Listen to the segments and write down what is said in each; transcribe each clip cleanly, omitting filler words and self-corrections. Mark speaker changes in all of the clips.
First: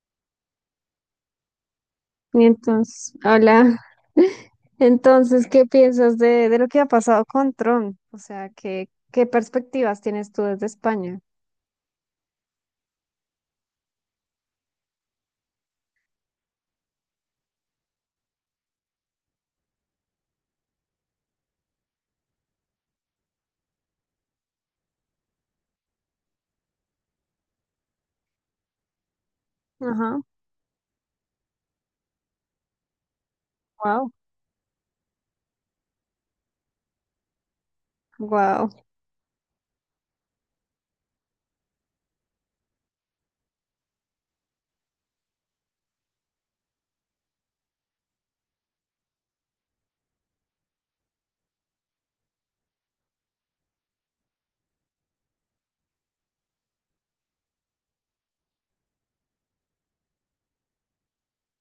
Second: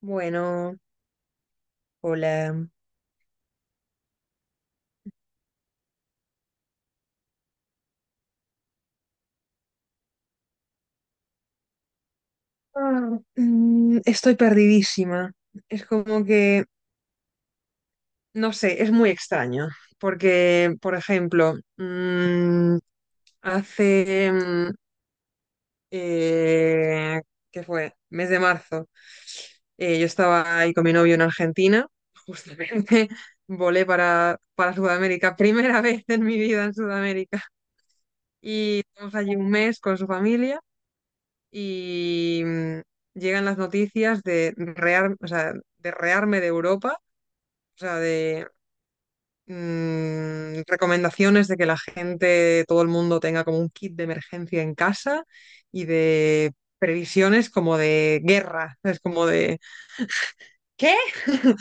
Speaker 1: Bueno,
Speaker 2: Y
Speaker 1: hola.
Speaker 2: entonces, hola. Entonces, ¿qué piensas de lo que ha pasado con Trump? O sea, ¿qué perspectivas tienes tú desde España?
Speaker 1: Estoy perdidísima. Es como no sé, es muy extraño. Porque, por ejemplo, hace, mm, eh, ¿qué fue? Mes de marzo, yo
Speaker 2: Ajá,
Speaker 1: estaba ahí con mi novio en Argentina. Justamente volé
Speaker 2: wow,
Speaker 1: para Sudamérica, primera vez en mi vida en Sudamérica.
Speaker 2: wow.
Speaker 1: Y estamos allí un mes con su familia. Y llegan las noticias o sea, de rearme de Europa, o sea, de recomendaciones de que la gente, todo el mundo tenga como un kit de emergencia en casa y de previsiones como de guerra, es como de ¿qué?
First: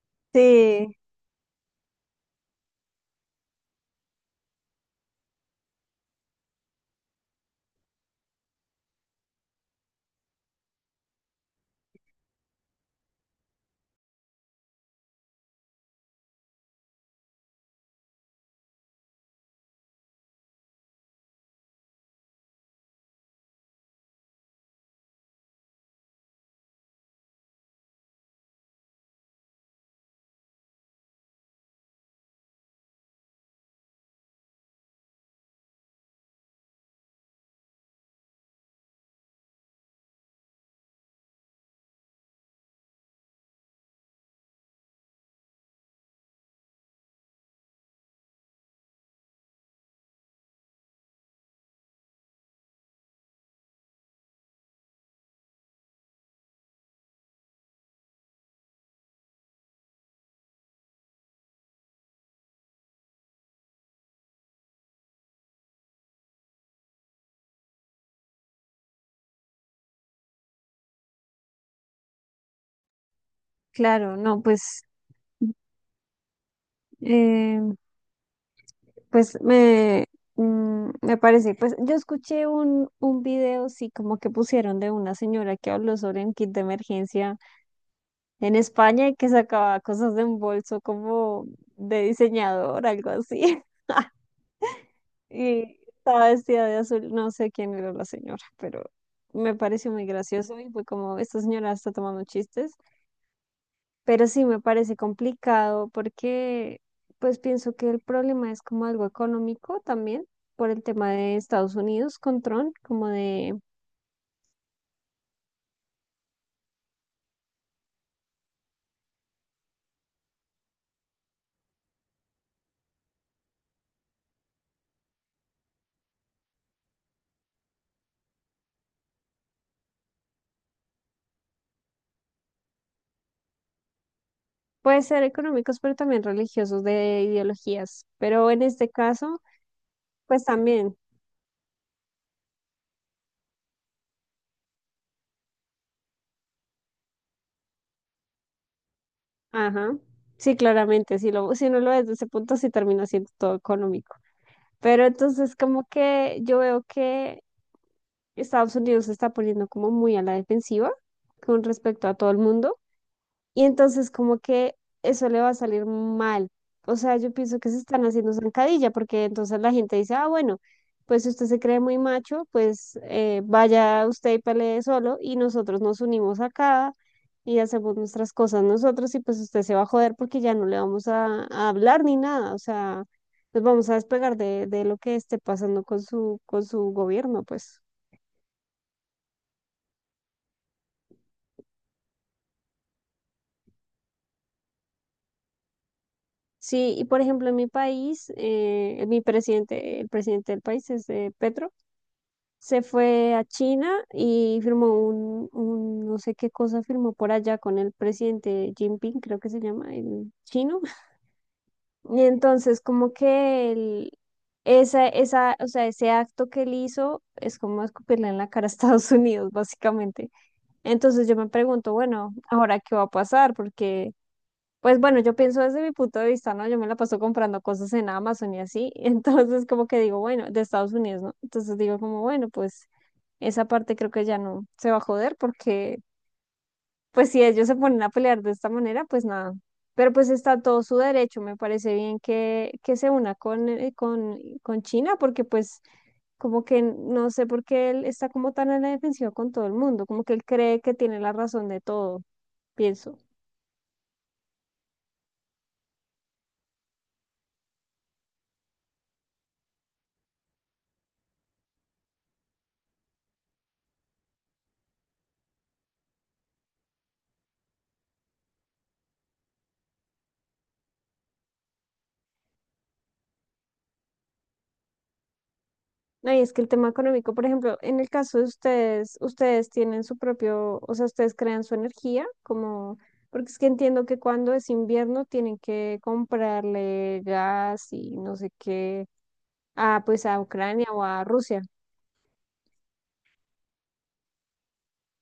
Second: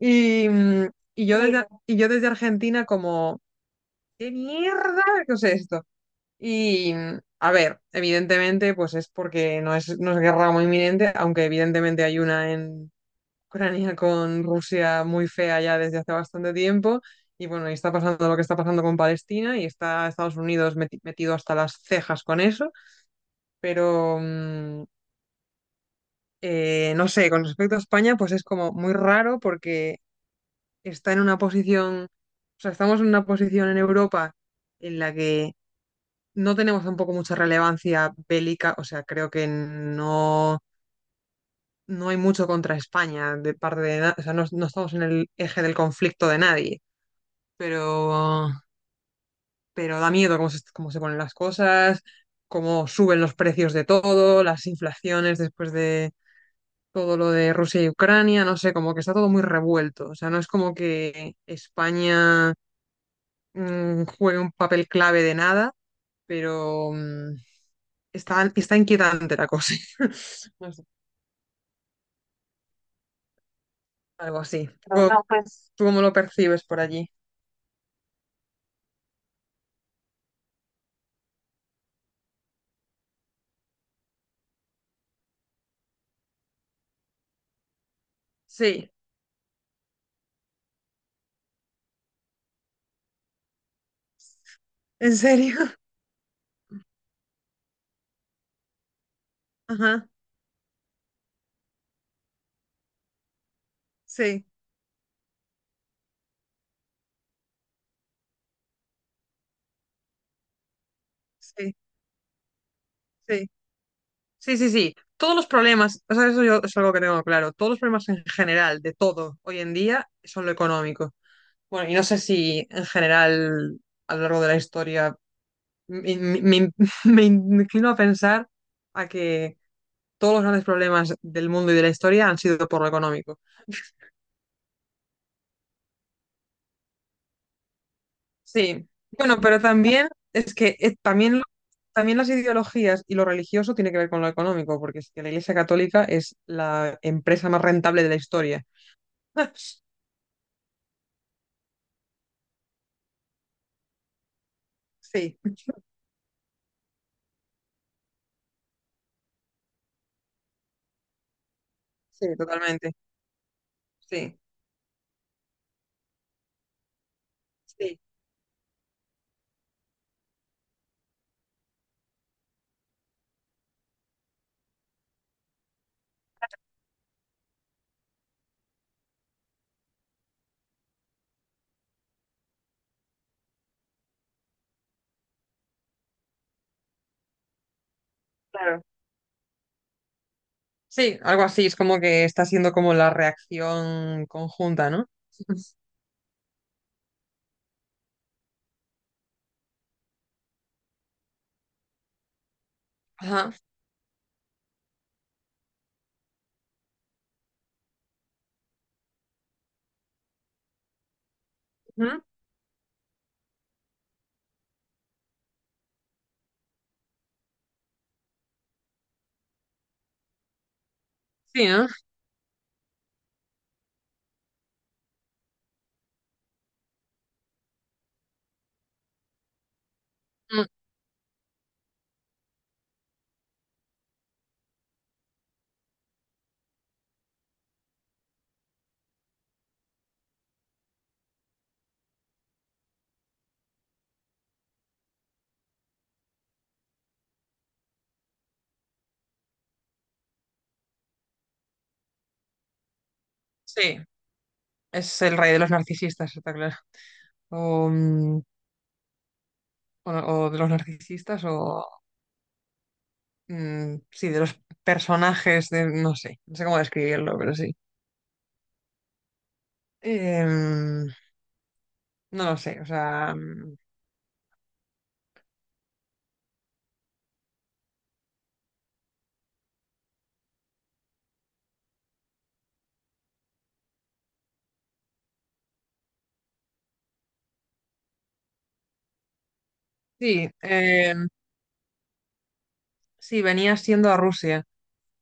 Speaker 1: Y,
Speaker 2: Sí,
Speaker 1: y yo desde Argentina como ¿qué mierda? ¿Qué es esto? Y, a ver, evidentemente, pues es porque no es guerra muy inminente, aunque evidentemente hay una en Ucrania con Rusia muy fea ya desde hace bastante tiempo. Y bueno, y está pasando lo que está pasando con Palestina y está Estados Unidos metido hasta las cejas con eso. Pero, no sé, con respecto a España, pues es como muy raro porque está en una posición, estamos en una posición en Europa en la que no tenemos tampoco mucha relevancia bélica, o sea, creo que no hay mucho contra España de parte de, na- o sea, no estamos en el eje del conflicto de nadie, pero, pero da miedo cómo se ponen las cosas, cómo suben los precios de todo, las inflaciones después de todo lo de Rusia y Ucrania, no sé, como que está todo muy revuelto, o sea, no es como que España juegue un papel clave de nada, pero... está inquietante la cosa. No sé,
Speaker 2: claro,
Speaker 1: algo
Speaker 2: no,
Speaker 1: así.
Speaker 2: pues,
Speaker 1: Pero ¿Tú, No, pues ¿tú cómo lo percibes por allí?
Speaker 2: eh, pues me, me parece, pues yo escuché un video, sí, como que pusieron de una señora que habló sobre un kit de emergencia en
Speaker 1: Sí.
Speaker 2: España y que sacaba cosas de un bolso como de diseñador, algo así.
Speaker 1: ¿En serio?
Speaker 2: Y estaba vestida de azul, no sé quién era la señora, pero me pareció muy
Speaker 1: Ajá.
Speaker 2: gracioso y fue como, esta señora está tomando chistes, pero sí
Speaker 1: Sí,
Speaker 2: me parece complicado porque pues pienso que el problema es como algo económico también por el tema de Estados
Speaker 1: sí,
Speaker 2: Unidos con Trump,
Speaker 1: sí. Sí, sí, sí. Todos los problemas, o sea, eso yo es algo que tengo claro. Todos los problemas en general de todo hoy en día son lo económico. Bueno, y no sé si en general a lo largo de la historia me, me- me- me inclino a pensar a que todos los grandes problemas del mundo y de la historia han sido por lo económico.
Speaker 2: puede ser económicos, pero también religiosos de ideologías, pero en
Speaker 1: Sí,
Speaker 2: este
Speaker 1: bueno,
Speaker 2: caso,
Speaker 1: pero también
Speaker 2: pues
Speaker 1: es que
Speaker 2: también,
Speaker 1: también, también las ideologías y lo religioso tiene que ver con lo económico, porque es que la Iglesia Católica es la empresa más rentable de la historia.
Speaker 2: ajá, sí, claramente, si lo, si no lo ves desde ese punto, sí termina siendo todo económico. Pero
Speaker 1: Sí,
Speaker 2: entonces como que yo veo que Estados Unidos se está poniendo como muy a la defensiva con respecto a
Speaker 1: sí,
Speaker 2: todo el mundo.
Speaker 1: totalmente.
Speaker 2: Y entonces como
Speaker 1: Sí,
Speaker 2: que eso le va a salir mal. O sea, yo pienso que se
Speaker 1: sí,
Speaker 2: están haciendo zancadilla porque entonces la gente dice, ah, bueno, pues si usted se cree muy macho, pues vaya usted y pelee solo y nosotros nos unimos acá y hacemos nuestras cosas nosotros y pues usted se va a joder porque ya no le vamos a hablar ni nada. O sea, nos vamos a despegar de lo que esté pasando con con su gobierno, pues.
Speaker 1: claro. Sí, algo así, es como que está siendo como la reacción conjunta, ¿no?
Speaker 2: Sí, y por ejemplo en mi país, mi presidente, el presidente del país es Petro. Se fue a
Speaker 1: Ajá.
Speaker 2: China y firmó un no sé qué cosa firmó por allá con el presidente Jinping, creo que se llama, el chino.
Speaker 1: Ujú.
Speaker 2: Y entonces como que el, esa, o sea, Ese acto que él hizo es como escupirle en la cara a Estados Unidos, básicamente. Entonces yo me
Speaker 1: Sí, ¿no?
Speaker 2: pregunto, bueno, ¿ahora qué va a pasar? Porque... Pues bueno, yo pienso desde mi punto de vista, ¿no? Yo me la paso comprando cosas en Amazon y así, entonces como que digo, bueno, de
Speaker 1: Mm.
Speaker 2: Estados Unidos, ¿no? Entonces digo como, bueno, pues esa parte creo que ya no se va a joder porque, pues si ellos se ponen a pelear de esta manera, pues nada. Pero pues está todo su derecho. Me parece bien que se una con China porque pues como que no sé por qué él está como tan en la defensiva con todo el mundo, como que él cree que tiene la razón de todo, pienso.
Speaker 1: Sí, es el rey de los narcisistas, está claro. O, mm, o- o de los narcisistas o sí, de los personajes, de, no sé, no sé cómo describirlo, pero sí. Em, no lo sé, o sea,
Speaker 2: No, y es que el tema económico, por ejemplo, en el caso de ustedes, ustedes tienen su propio, o sea, ustedes crean su energía, como, porque es que entiendo que cuando es invierno tienen que comprarle gas y no sé qué, ah, pues a
Speaker 1: sí,
Speaker 2: Ucrania o a Rusia.
Speaker 1: sí, venía siendo a Rusia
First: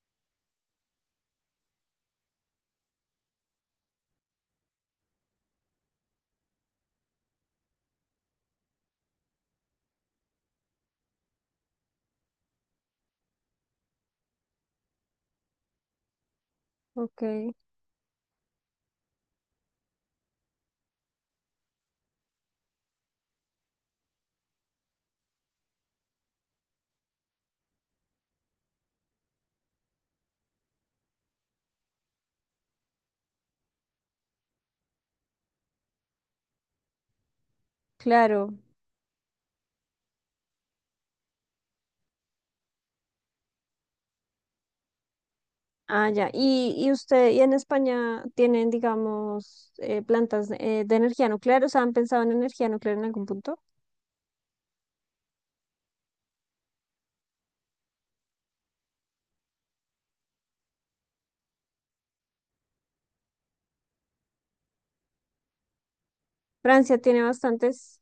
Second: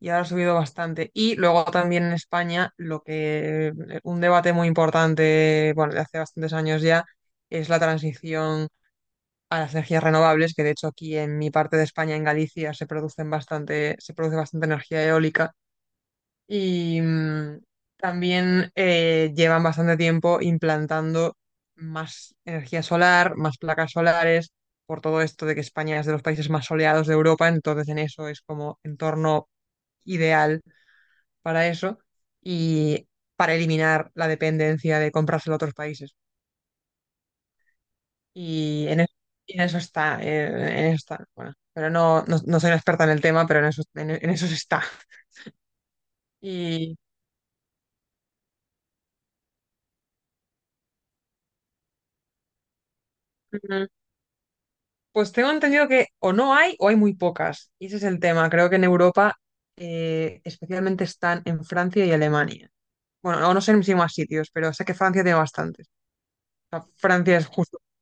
Speaker 1: y ahora ha subido bastante. Y luego también en España, lo que, un debate muy importante, bueno, de hace bastantes años ya, es la transición a las energías renovables, que de hecho aquí en mi parte de España, en Galicia, se produce bastante energía eólica. Y
Speaker 2: Ok,
Speaker 1: también llevan bastante tiempo implantando más energía solar, más placas solares, por todo esto de que España es de los países más soleados de Europa, entonces en eso es como entorno ideal para eso y para eliminar la dependencia de comprárselo a otros países.
Speaker 2: claro.
Speaker 1: Y en, es- y en eso está, en eso está, bueno, pero no soy una experta en el tema, pero en eso, en eso se está.
Speaker 2: Ah, ya. Y
Speaker 1: Y,
Speaker 2: usted, y en España tienen, digamos, plantas de energía nuclear, o sea, ¿han pensado en energía nuclear en algún punto?
Speaker 1: pues tengo entendido que o no hay o hay muy pocas. Y ese es el tema. Creo que en Europa especialmente están en Francia y Alemania. Bueno, o no sé si más sitios, pero sé que Francia tiene bastantes. O sea,
Speaker 2: Francia tiene
Speaker 1: Francia es justo.
Speaker 2: bastantes.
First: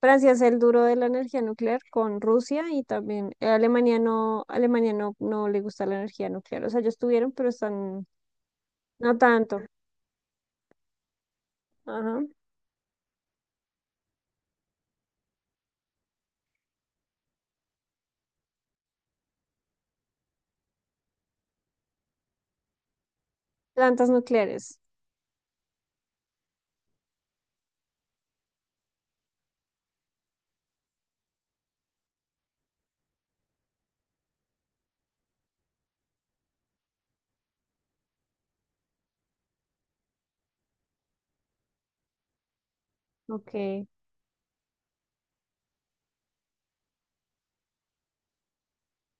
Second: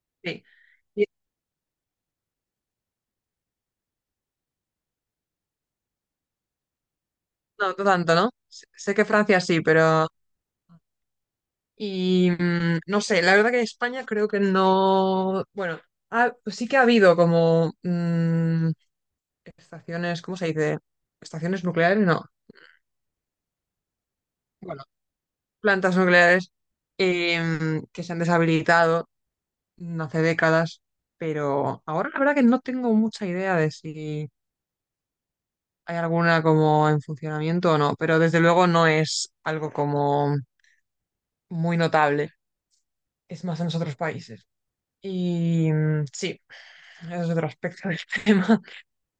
Speaker 2: Francia es
Speaker 1: Sí.
Speaker 2: el duro de
Speaker 1: Y-
Speaker 2: la energía nuclear con Rusia y también Alemania no, no le gusta la energía nuclear. O sea, ellos tuvieron, pero
Speaker 1: no, no
Speaker 2: están,
Speaker 1: tanto, ¿no? Sé que
Speaker 2: no
Speaker 1: Francia
Speaker 2: tanto.
Speaker 1: sí, pero...
Speaker 2: Ajá.
Speaker 1: Y no sé, la verdad que en España creo que no... Bueno, sí que ha habido como estaciones, ¿cómo se dice? Estaciones nucleares, no.
Speaker 2: Plantas nucleares.
Speaker 1: Bueno, plantas nucleares, que se han deshabilitado no hace décadas, pero ahora la verdad que no tengo mucha idea de si hay alguna como en funcionamiento o no, pero desde luego no es algo como muy notable, es más en los
Speaker 2: Ok,
Speaker 1: otros países. Y sí, ese es otro aspecto del tema.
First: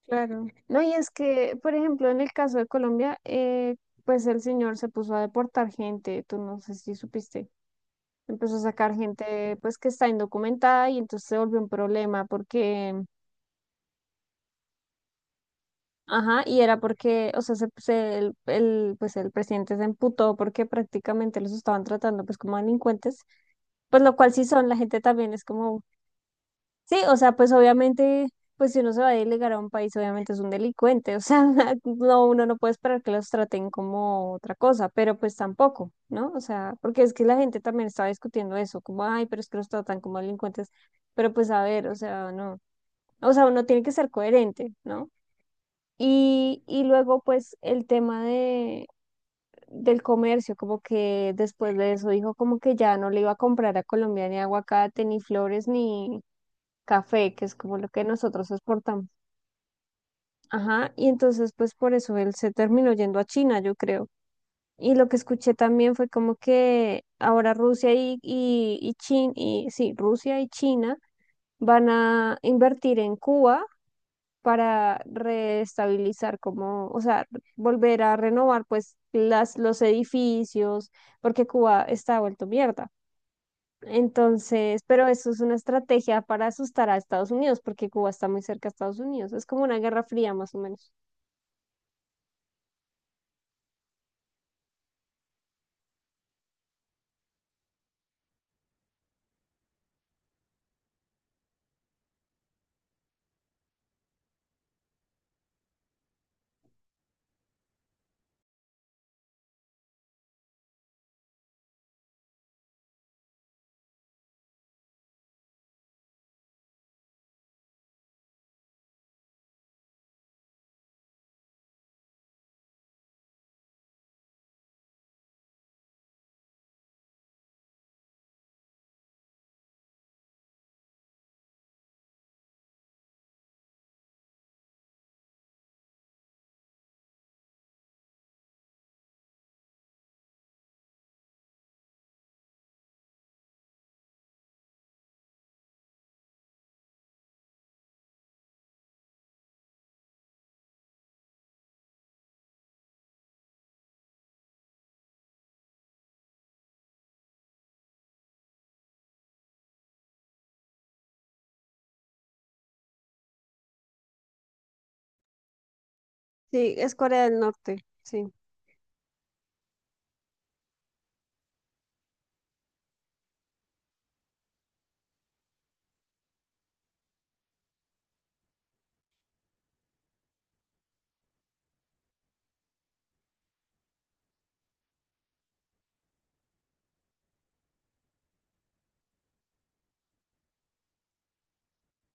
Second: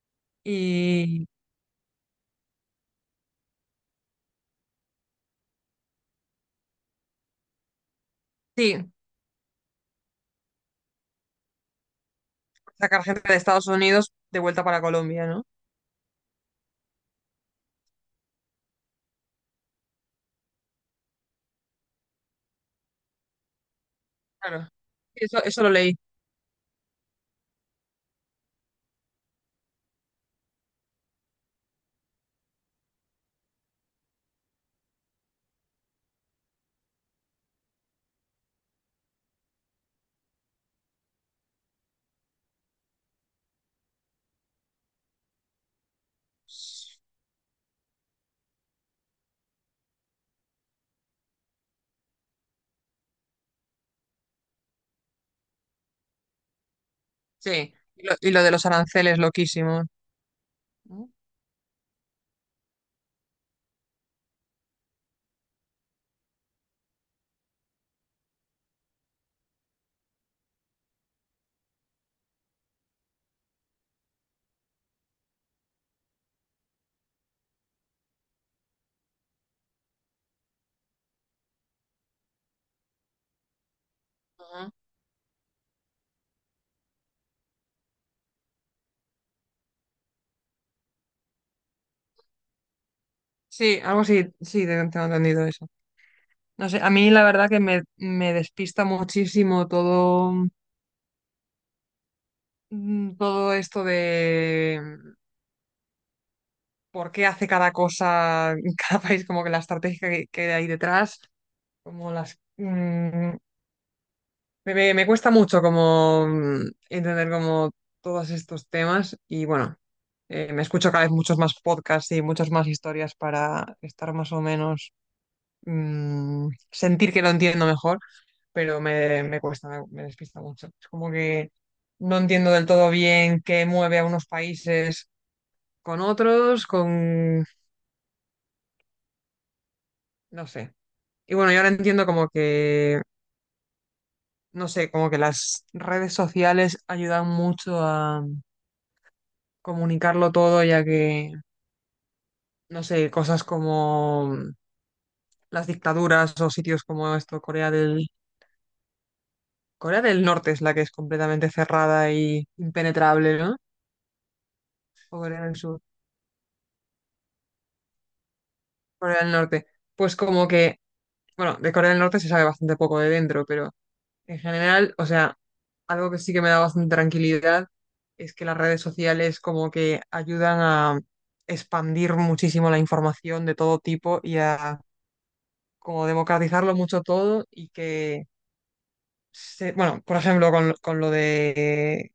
Speaker 2: claro. No, y es
Speaker 1: Y
Speaker 2: que, por ejemplo, en el caso de Colombia, pues el señor se puso a deportar gente, tú no sé si supiste. Empezó a
Speaker 1: sí,
Speaker 2: sacar gente pues que está indocumentada y entonces se volvió un problema porque
Speaker 1: sacar gente de Estados Unidos de vuelta para Colombia, ¿no?
Speaker 2: ajá, y era porque, o sea, pues el presidente se emputó porque prácticamente los estaban tratando pues como delincuentes, pues lo cual sí
Speaker 1: Claro.
Speaker 2: son, la gente también
Speaker 1: Eso,
Speaker 2: es
Speaker 1: eso lo
Speaker 2: como,
Speaker 1: leí,
Speaker 2: sí, o sea, pues obviamente, pues si uno se va a delegar a un país, obviamente es un delincuente, o sea, no, uno no puede esperar que los traten como otra cosa, pero pues tampoco, ¿no? O sea, porque es que la gente también estaba discutiendo eso, como, ay, pero es que los tratan como delincuentes, pero pues a ver, o sea, no, o sea, uno tiene que ser coherente, ¿no? Y luego pues el tema de, del comercio, como que después de eso dijo como que ya no le iba a comprar a Colombia ni aguacate, ni flores, ni café, que es
Speaker 1: sí.
Speaker 2: como lo que
Speaker 1: Y lo
Speaker 2: nosotros
Speaker 1: de los
Speaker 2: exportamos.
Speaker 1: aranceles, loquísimo.
Speaker 2: Ajá, y entonces pues por eso él se terminó yendo a China, yo creo. Y lo que escuché también fue como que ahora Rusia y sí, Rusia y China van a invertir en Cuba para reestabilizar como, o sea, volver a renovar pues las, los edificios, porque Cuba está vuelto mierda.
Speaker 1: Ujú.
Speaker 2: Entonces, pero eso es una estrategia para asustar a Estados Unidos, porque Cuba está muy cerca a Estados Unidos. Es como una guerra fría más o menos.
Speaker 1: Sí, algo así, sí, tengo entendido eso. No sé, a mí la verdad que me despista muchísimo todo, todo esto de por qué hace cada cosa en cada país, como que la estrategia que hay detrás, como las... me cuesta mucho como entender como todos estos temas y bueno, me escucho cada vez muchos más podcasts y muchas más historias para estar más o menos, sentir que lo entiendo mejor. Pero me cuesta, me despista mucho. Es como que no entiendo del todo bien qué mueve a unos países con otros, con... no sé. Y bueno, yo ahora entiendo como no sé, como que las redes sociales ayudan mucho a comunicarlo todo, ya que, no sé, cosas como las dictaduras o sitios como esto, Corea del Norte es la que es completamente cerrada y impenetrable, ¿no? O Corea del Sur.
Speaker 2: Sí, es Corea del Norte, sí.
Speaker 1: Corea del Norte. Pues como que, bueno, de Corea del Norte se sabe bastante poco de dentro, pero en general, o sea, algo que sí que me da bastante tranquilidad es que las redes sociales como que ayudan a expandir muchísimo la información de todo tipo y a como democratizarlo mucho todo y que, bueno, por ejemplo,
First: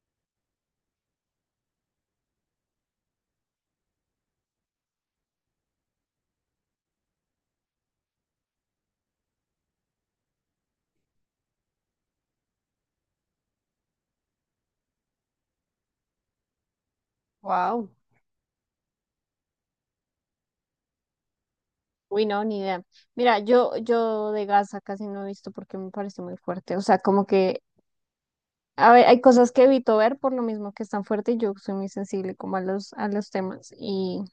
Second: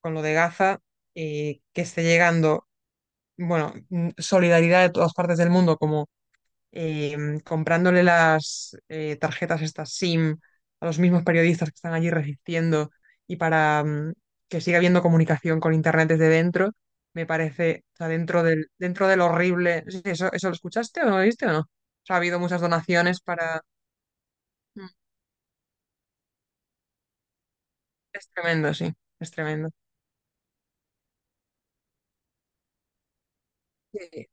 Speaker 1: con lo de Gaza, que esté llegando, bueno, solidaridad de todas partes del mundo como comprándole las tarjetas estas SIM a los mismos periodistas que están allí resistiendo y para que siga habiendo comunicación con Internet desde dentro, me parece,
Speaker 2: Wow.
Speaker 1: o sea, dentro del horrible, sí, ¿eso, eso lo escuchaste o no lo viste o no? O sea, ha
Speaker 2: Uy,
Speaker 1: habido
Speaker 2: no, ni
Speaker 1: muchas
Speaker 2: idea.
Speaker 1: donaciones
Speaker 2: Mira,
Speaker 1: para...
Speaker 2: yo de Gaza
Speaker 1: Mm.
Speaker 2: casi no he visto porque me parece muy fuerte. O sea, como que
Speaker 1: Es tremendo,
Speaker 2: a
Speaker 1: sí,
Speaker 2: ver, hay
Speaker 1: es
Speaker 2: cosas que
Speaker 1: tremendo.
Speaker 2: evito ver por lo mismo que es tan fuerte y yo soy muy sensible como a a los temas
Speaker 1: Sí,
Speaker 2: y
Speaker 1: sí,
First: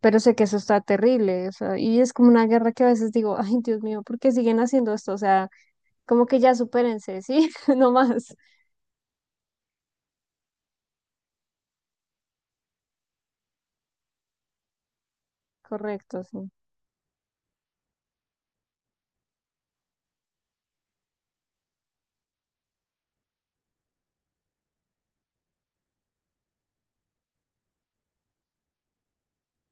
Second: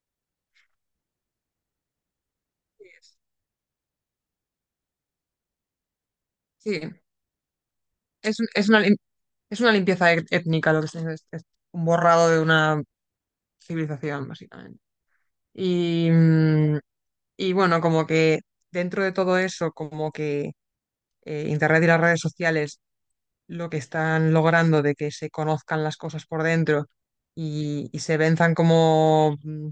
Speaker 2: pero sé que eso está terrible, o sea, y es como una guerra que a veces
Speaker 1: es,
Speaker 2: digo, ay, Dios mío, ¿por qué siguen haciendo esto? O sea, como que ya
Speaker 1: sí,
Speaker 2: supérense, ¿sí? No más.
Speaker 1: es un- es una, lim- es una limpieza étnica lo que es, es un borrado de una civilización, básicamente. Y,
Speaker 2: Correcto, sí.
Speaker 1: y bueno, como que dentro de todo eso, como que Internet y las redes sociales lo que están logrando de que se conozcan las cosas por dentro y se venzan como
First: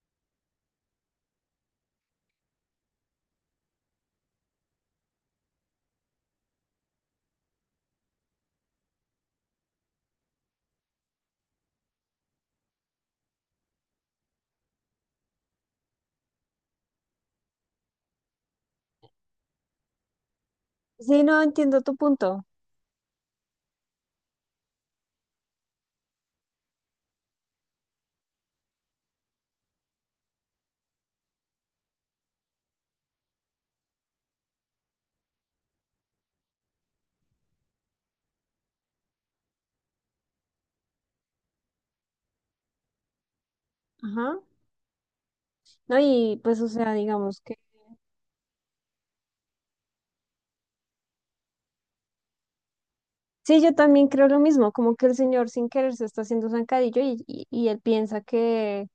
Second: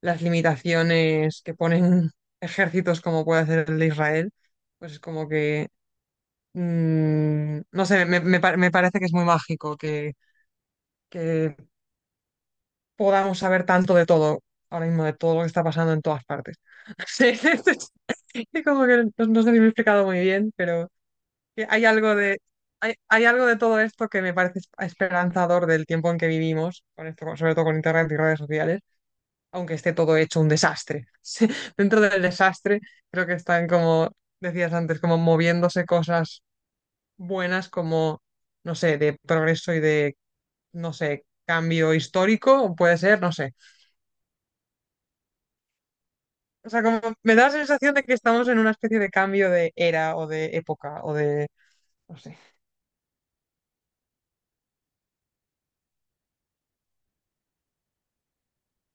Speaker 1: las limitaciones que ponen ejércitos como puede hacer el de Israel, pues es como que, no sé, me parece que es muy mágico que podamos saber tanto de todo, ahora mismo de todo lo que está pasando en todas partes. Sí, es como que no, no sé si me he explicado muy bien, pero...
Speaker 2: Sí, no
Speaker 1: que
Speaker 2: entiendo
Speaker 1: hay
Speaker 2: tu
Speaker 1: algo de,
Speaker 2: punto.
Speaker 1: hay algo de todo esto que me parece esperanzador del tiempo en que vivimos, con esto, sobre todo con internet y redes sociales, aunque esté todo hecho un desastre. Sí, dentro del desastre, creo que están como decías antes, como moviéndose cosas buenas, como, no sé, de progreso y de, no sé, cambio histórico, puede ser, no sé.
Speaker 2: Ajá. No, y pues, o
Speaker 1: O sea,
Speaker 2: sea,
Speaker 1: como me
Speaker 2: digamos
Speaker 1: da la
Speaker 2: que
Speaker 1: sensación de que estamos en una especie de cambio de era o de época o de, no sé.
Speaker 2: sí, yo también creo lo mismo, como que el señor sin querer se está haciendo zancadillo y él piensa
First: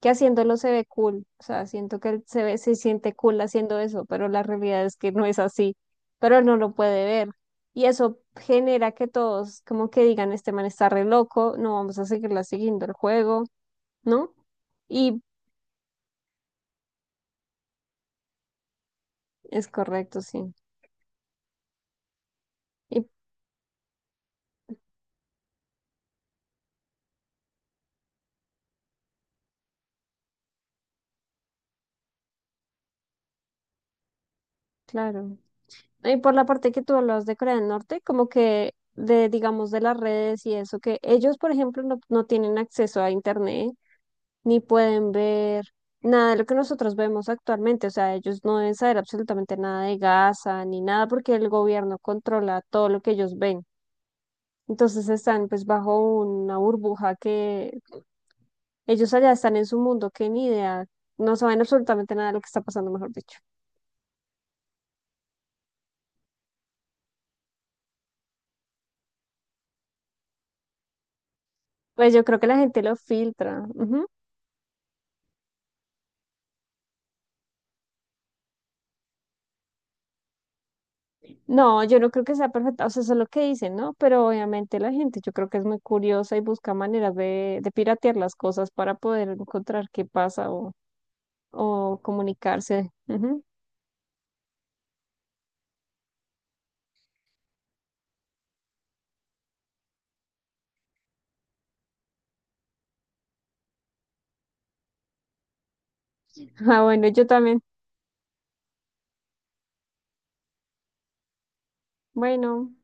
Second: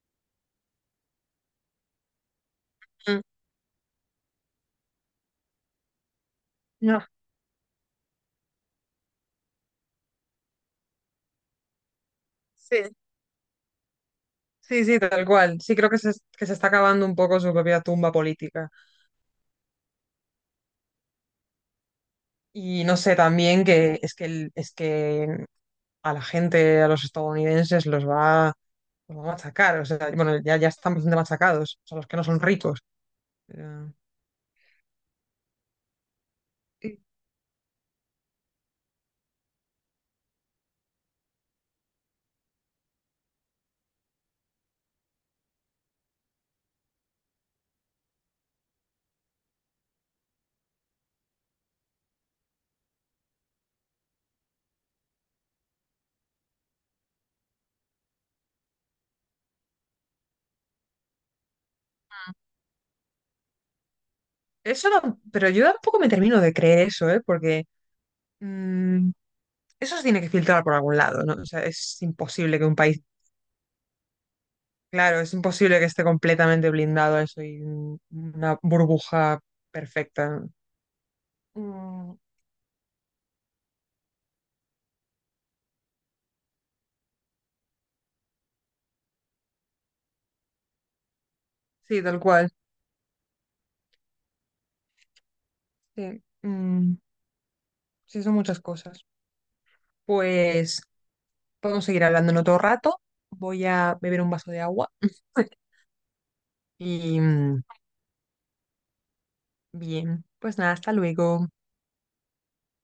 Speaker 2: que haciéndolo se ve cool, o sea, siento que él se ve, se siente
Speaker 1: Mm.
Speaker 2: cool haciendo eso, pero la realidad es que no es así, pero él no lo puede
Speaker 1: No.
Speaker 2: ver. Y eso genera que todos como que digan, este man está re loco, no vamos a seguirla siguiendo el
Speaker 1: Sí.
Speaker 2: juego, ¿no?
Speaker 1: Sí, sí,
Speaker 2: Y
Speaker 1: tal cual. Sí creo que que se está acabando un poco su propia tumba política.
Speaker 2: es correcto, sí.
Speaker 1: Y no
Speaker 2: Y
Speaker 1: sé, también que es que, es que a los estadounidenses, los va a machacar. O sea, bueno, ya, ya están bastante machacados, o sea, los que no son ricos. Pero-
Speaker 2: claro. Y por la parte que tú
Speaker 1: y
Speaker 2: hablabas de Corea del Norte, como que de, digamos, de las redes y eso, que ellos, por ejemplo, no tienen acceso a internet ni pueden ver nada de lo que nosotros vemos actualmente. O sea, ellos no deben saber absolutamente nada de Gaza ni nada porque el gobierno controla todo lo que ellos ven. Entonces están pues bajo una burbuja que ellos allá están en su mundo que ni idea, no saben absolutamente nada de lo que está pasando, mejor dicho.
Speaker 1: eso no, pero yo tampoco me termino de creer eso, ¿eh? Porque mm, eso se tiene que filtrar por algún lado, ¿no? O sea, es
Speaker 2: Pues yo creo que la
Speaker 1: imposible que un
Speaker 2: gente lo
Speaker 1: país,
Speaker 2: filtra. Ujú.
Speaker 1: claro, es imposible que esté completamente blindado a eso y una burbuja perfecta.
Speaker 2: No, yo no
Speaker 1: Mm.
Speaker 2: creo que sea perfecta, o sea, eso es lo que dicen, ¿no? Pero obviamente la gente yo creo que es muy curiosa y busca maneras de piratear las cosas para poder encontrar qué pasa o
Speaker 1: Sí, tal cual.
Speaker 2: comunicarse. Ujú.
Speaker 1: Sí, sí, son muchas cosas. Pues podemos seguir hablando en otro rato. Voy a beber un vaso de agua.
Speaker 2: Ah, bueno,
Speaker 1: Y
Speaker 2: yo también.
Speaker 1: bien, pues nada, hasta luego.
Speaker 2: Bueno.